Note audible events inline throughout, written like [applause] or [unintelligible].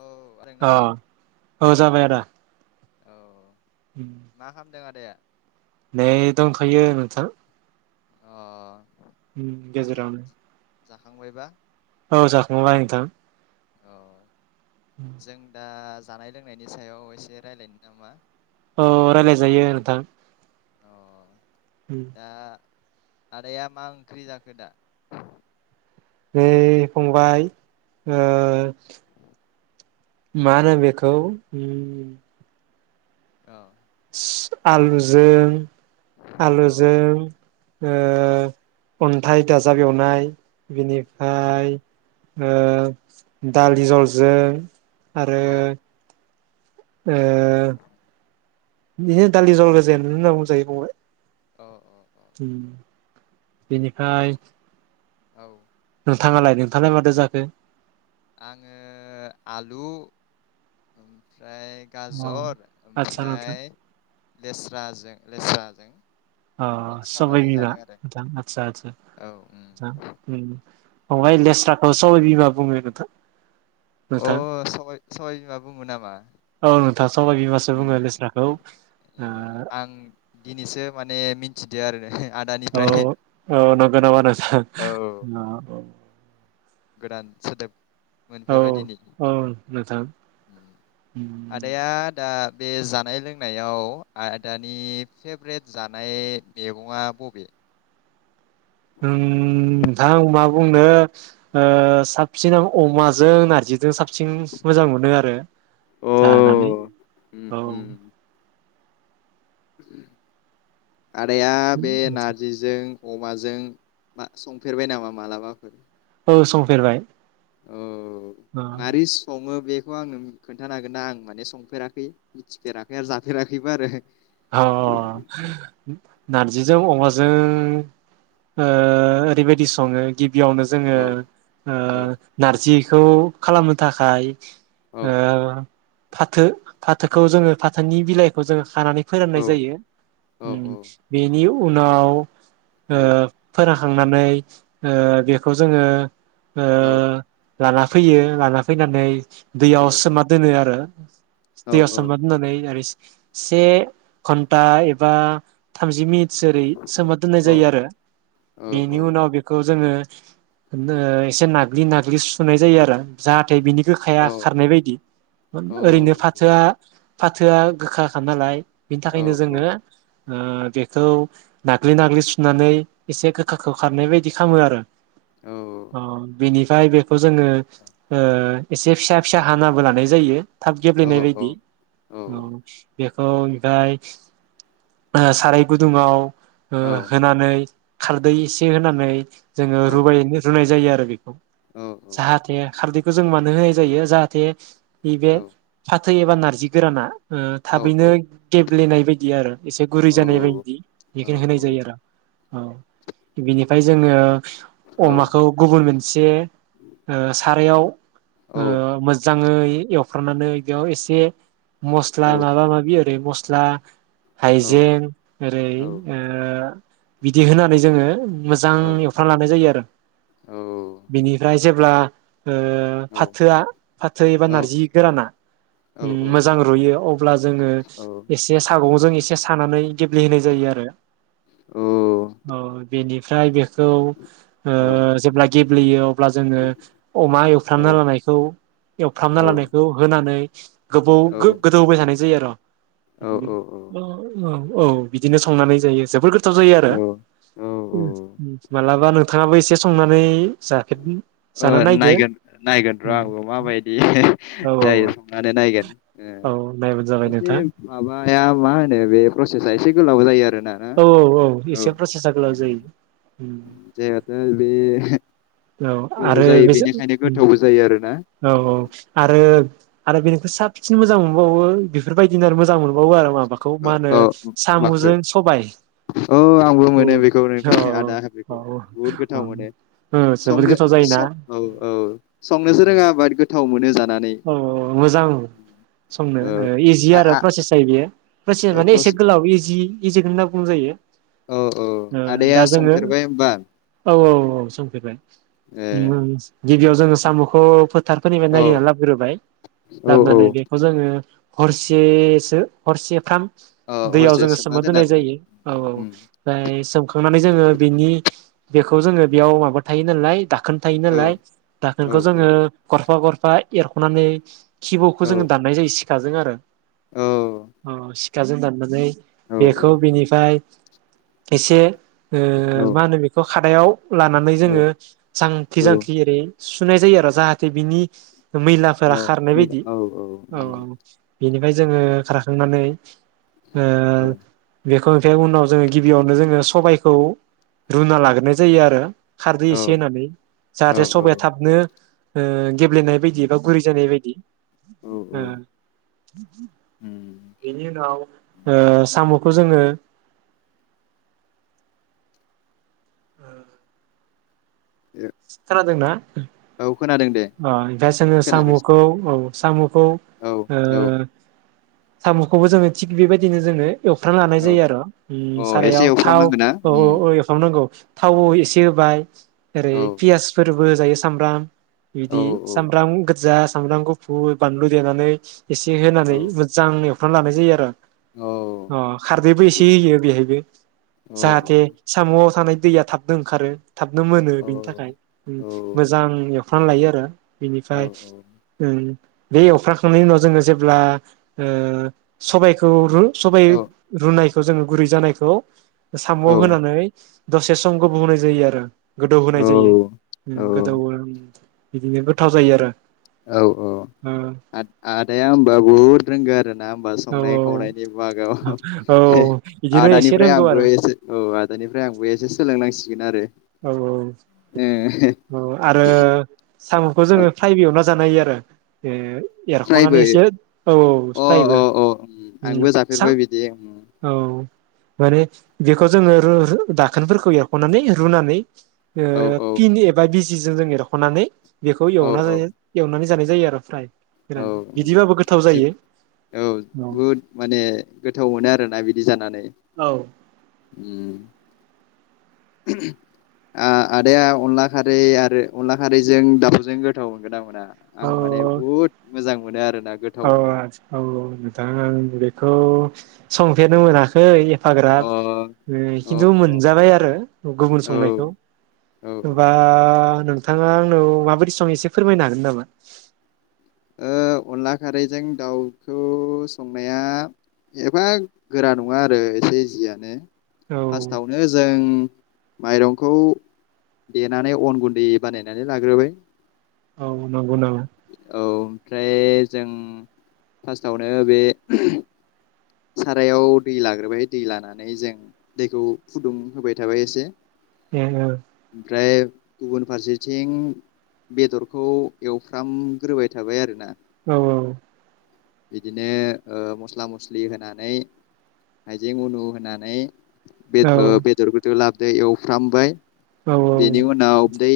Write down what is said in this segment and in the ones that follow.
औ आदैना अ औ जाबाय आदा औ मा खालामदों आदाया? नै दंथ'यो नोंथां [inaudible] अ होम जाखां गेजेरावनो जाखांबायबा औ जाखांबाय नोंथा औ जों दा जानाय लोंनायनि सायाव एसे रायलायनो नामा? औ रायलायजायो नोंथां अ दा आदाया मा ओंख्रि जाखो दा? नै फंबाय ओ मा होनो बेखौ उम अ आलुजों अ आलुजों अ ओ अन्थाइ दाजाब एवनाय अ बिनिफाय ओ दालि जहलजों आरो अ ओ इनो दालि जहल गोजाया होना बुंजायो फंबाय अ अ अ उम बेनिफाय औ नोंथाङालाय नोंथाङालाय मादो जाखो? आङो आलु ओमफ्राय औ गाजर आदसा नोंथां ओमफ्राय लेस्राजों लेस्राजों अ मिक्स सबाय खालामनानै बिमा जादों आरो आदसा आदसा औ उम आदसा उम फंबाय लेस्राखौ सबाय बिमा बुङो नोंथां अ नोंथां सबाय सबाय बिमा बुङो नामा औ नोंथां सबाय बिमासो बुङो उम लेस्राखौ ए ओ आं दिनैसो माने मिथिदो आरो औ आदानिफ्राय औ नंगौ नामा नोंथां। औ गोदान सोदोब औ मोनफेरबाय दिनै औ नोंथां आदाया दा बे जानाय लोंनायाव आदानि फेबरेट जानाय मैगङा बबे? ओम थां मा बुंनो ओ साबसिनाव अमाजों नारजि जों साबसिन मोजां मोनो आरो अ जानानै उम औ उम आदाया बे नारजिजों अमा जों मा संफेरबाय नामा मालाबाफोर? औ संफेरबाय। औ अ मारै सङो बे बेखौ आङो खोन्थानो हागोन आं माने संफेराखै मिथिफेराखै आरो जाफेराखैबो आरो अ नारजिजों अमाजों ओ ओरै बायदि सङो। गिबियावनो जोङो औ ओ औ नारजि खौ खालामनो थाखाय औ ओ फाथो फाथोखौ जोङो फाथोनि बिलाइखौ जोङो खानानै औ फोरानाय जायो औ उम बेनि उनाव औ ओ फोररा खांनानै ओ बेखौ जोङो ओ औ लाना फैयो लाना फैनानै औ दैयाव सोमा दोनो आरो औ [inaudible] दैयाव औ सोमना दोन्नानै रिस से घन्टा एबा थामजि मिनिट जेरै सोमना दोननाय औ जायो आरो बेनि उनाव बेखौ जोंयो एसे नाग्लि नाग्लि सुनाय जायो आरो जाहाथे बिनि औ गोखाया औ खारनाय बायदि ओरैनो औ औ फाथोआ फाथोआ गोखाखा नालाय बिनि थाखायनो जोङो ओ बेखौ नाग्लि नाग्लि सुनानै एसे गोखाखौ खारनाय बायदि खालामो आरो अ बिनि फाय बे बेखौ जोङो ओ एसे फिसा फिसा हानाबो लानाय जायो थाब गेब्लेनाय बायदि औ बे औ फाय साराय गुदुङाव हो होनानै खारदै एसे होनानै जोङो रुबाय रुनाय जायो आरो [inaudible] जाहाथे खारदै जों मानो होनाय जायो जाहाथे बिबो थै एबा नारजि गोराना ओ थाबैनो गेब्लेनायनाय बायदि आरो एसे गुरै जानाय बायदि बेखौ होनाय जायो औ आरो औ बेनि फाय जोङो। अमाखौ गुबुन मोनसे ओ सारायाव। ओ मोजांङै एउ। फ्रामनानै बेयाव एसे। मस्ला माबा माबि। [unintelligible] स्ला। हाइजें ओरै ओ। बिदि होनानै जोंङो। मोजां एवफ्रायना लानाय जायो आरो बेनिफ्राय। जेब्ला। ओ फाथोआ फाथो एबा नारजि गोराना उम मोजां रुयो अब्ला जोंङो। सागंजों एसे सानानै गेब्लेहोनाय जायो आरो। अ बेनि। थ्राय बेग। खौ ओ जेब्ला गेब्लेयो अब्ला जोंङो अमा एवफ्रामना लानायखौ एवफ्रामना लानायखौ होनानै। [inaudible] गोबाव गो-गोदौहोबाय थानाय। [unintelligible] [unintelligible] औ बिदिनो संनानै जायो जोबोर गो थाव जायो आरो औ औ मालाबा। थाङाबो एसे संनानै जाफेर ओ जाना नायदो नायगोन नायगोन औ र‌ा आंबो माबायदि औ औ जायो संनानै नायगोन ओ औ नायबानो जाबाय एसे नोंथां माबा। माया मा होनो बे प्रसेसा एसे गोलाव जायो आरो। नाना औ औ एसे प्रसेसा गोलाव जायो जेहेथु बे औ गोलाव आरो जायो बेसो बेनिखायनो गोथावबो जायो आरोना औ उम औ आरो। आरो बेनिख्रुय साबसिन मोजां मोनबावो बेफोरबायदि। दिनार मोजां मोनबावो आरो माबाखौ मा होनो सामजों सबाय। ओ आंबो औ मोनो बेखौ औ नोंथा आदा होन बेखौ औ बुहुद गोथाव मोनो। औ जोबोद संनो गोथाव जायोना सौ औ औ संनोसो रोंङा बाद गो [unintelligible] उम मोजां संनो औ रोंगो इजि आ आरो आ प्रसेसा इयो प्रसेस औ माने प्रस एसे गोलाव इजि इजिखौनो होनना बुंजायो । ओ औ औ आदाया दा जोङो संफेरबाय होमबा औ औ औ संफेबाय ए [unintelligible] गिबियाव जोङो साम'खौ फोद थाखारफोरनिफ्राय औ नागिरना लाब ग्रोबाय औ औ लाबनानै बेखौ जोङो हरसेसो हरसेफ्राम ओ दैयाव हरसे जोङो सोमना दोनो दोननाय आरोना जायो औ औ उम ओमफ्राय सोमखांनानै जोङो बेनि बेखौ जोङो बेयाव माबा थायो नालाय दाख खोन थायो औ नालाय औ दाखोनखौ जोङो गरफा गर फाइ एरखनानै खिबुखौ औ जोङो दाननाय जायो सि थाजों आरो। औ अ सि सिखाजों दाननानै औ बेखौ बिनिफाय एसे ओ औ मा होनो बेखौ खादायाव लानानै जोङो जांखि औ जांखि एरै सुनाय जायो आरो जाहाथे बिनि मैलाफोरा औ खारनाय मैला बायदि औ औ उम औ बेनिफ्राय जोङो खारखांनानै ओ औ बेख खौ ओमफाय उनाव जोङो गिबियावनो जोङो सबायखौ रुना लाग्रोनाय जायो आरो। खारदै औ एसे होननानै औ जाहाथे औ सबया थाबनो ओ गेब्लेनाय बायदि बा गुरै जानाय बायदि । औ उम ओ। बेनि उनाव ओ साम' खौ जोंनो ओ। खोनादोंना? अ औ खोनादों दे ओमफाय जोङो खोनागासिनो साम'खौ औ। सामु खौ औ औ ओ साम'खौबो जोङो थिग बेबायदिनो जोङो एवफ्रामना लानाय औ जायो आरो उम अ एसे सारायाव थाव एवफ्रामनांगोन ना औ औ उम औ एवफ्रामनांगौ थाव उम एसे होबाय ओरै औ फोरबो होजायो सामब्राम औ बिदि सामब्राम गोजा सामब्राम गुफुर बानलु देनानै एसे औ होनानै मोजां एव फ्रामना लानाय जायो आरो औ अ खारदैबो एसे होयो बेहायबो औ जाहाथे साम'आव थानाय दैया थाबनो ओंखारो थाबनो मोनो औ बेनि थाख खाय उम मोजां एव फ्राम लायो आरो बेनिफ्राय ओ बे एवफ्राखांनायनि उनाव जोङो जेब्ला ओ सबायखौ रु सबाय औ रुनाय खौ जोङो गुरै जानायखौ साम' औ होनानै दसे सम गुबुहोनाय जायो आरो गोदौ औ होनाय जायो उम औ गोदौ ओ उम बिदिनो गोथाव जायो आरो औ औ आ आदाया होनबा बुहुद रोंगो आरो ना होनोमबा ओ औ संनाय खावनायनि बागाव औ औ बिदिनो एसे आदानिफ्राय रोंगौ आरो आंबो एसे औ आदानिफ्राय आंबो एसे सोलोंनांसि सिगोन आरो औ औ औ आरो साम'खौ ओ जोङो फ्रायबो एवना जा नो हायो आरो फ्रायबो एरख'नानैसो औ औ अ स्रायबो अ अ उम आंबो सा जाफेरबाय बिदि औ माने बेखौ जोङो रु रु दाखोनफोरखौ एरख'नानै रुनानै ओ औ फिन एबा बिस जि जों एरख'नानै बेखौ औ एवना औ जायो एवनानै जानाय जायो आरो फ्राय औ गोरान बिदिबाबो गोथाव जो जायो औ बहुद माने गोथाव मोनो आरोना बिदि जानानै। औ उम। आदाया अनला खारै आरो अनला खारैजों दाउजों गोथाव मोनगोनना मोना? आं माने बुहुत मोजां मोनो आरो औ आ औ औ। आं बेखौ संफेरनो मोनाखै फाग्रा अ औ खिन्थु मोनजाबाय आरो गुबुन औ संनायखौ औ नबा नों थां थाङा आंनो माबायदि सङो एसे फोरमायनो हागोन नामा? ओ अनला खारैजों दाउखौ संनाया एफा गोरा नङा आरो एसे इजियानो। औ फार्स्टआवनो जों माइरंखौ देनानै अन गुन्दै बानायनानै लाग्रोबाय। औ नंगौ नामा? औ ओमफ्राय जों फार्स्टआवनो बे सारायाव दै लाग्रोबाय दै लानानै जों दैखौ फुदुं होबाय थाबाय एसे [unintelligible] ओमफ्राय गुबुन फारसेथिं बेदरखौ एवफ्रामग्रोबाय थाबाय आरोना औ औ। बिदिनो ओ मस्ला मस्लि होनानै हाइजें उनु होनानै बेद औ ओ बेेदर बुदु लाब दै एवफ्रामबाय औ बेनि उनाव दै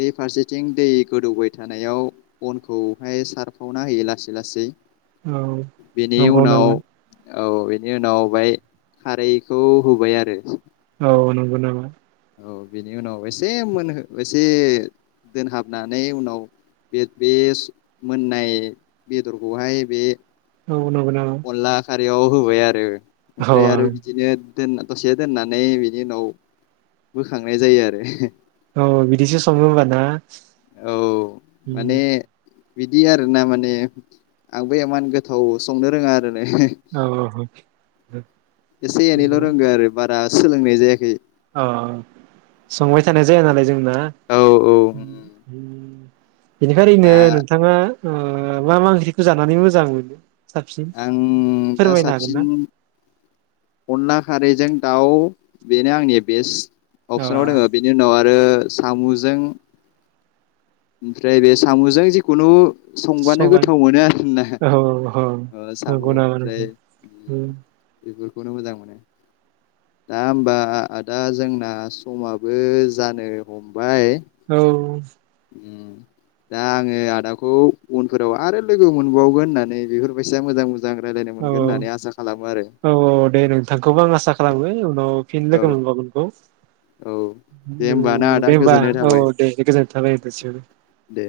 बे फारसेथिं दै गोदौबाय थानायाव बनखौहाय सारफावना होयो लासै लासै औ बेनि नंगौ उनाव नामा औ बेनि उनाव बाय खारैखौ होबाय आरो। औ नंगौ नामा? औ बेनि उनाव एसे मोनहो एसे दोनहाबनानै उनाव बे-बे मोननाय बेदरखौहाय बे औ नंगौ नामा? दैयाव होबाय आरो। औ ओमफ्राय आरो बिदिनो दोन दसे दोननानै बिनि उनाव बोखांनाय जायो आरो। औ बिदिसो सङो होमबा ना? औ उम माने बिदि आरो ना माने आंबो इमान गोथाव संनो रोङा आर [unintelligible] औ औ एसे एनैल' रोंगौ आरो बाद दा सोलोंनाय जायाखै औ संबाय थानाय जाया नालाय जों ना औ औ बेनिखाय ओरैनो दा नोंथाङा ओ मा मा ओंख्रिखौ जानानै मोजां मोनो? साबसिन आं दा फोरमायनो हागोन ना साबसिन अनला खारैजों दाउ बेनो आंनि बेस्ट अ अपसनाव दोङो बिनि उनाव आर रो साम'जों ओमफ्राय बे साम'जों जिखुनु संबानो सबाय गोथाव मोनो आर ना औ औ ओ सामु' नंगौ नामा ओमफ्राय नोंथां बेफोर बेखौनो मोजां मोनो दा होमबा आदा जोंना समाबो जानो हमबाय औ उम दा आङो आदाखौ उनफोराव आरो लोगो मोनबावगोन होननानै बेफोरबायसा मोजां मोन औ औ औ औ दे नोंथांखौबो आं आसा खालामो उनाव फिन औ लोगो मोनबावगोनखौ औ दे होमबा ना औ आदा दे होमबा गोजोननाय औ थाबाय दे बे गोजान थाबाय [unintelligible] दे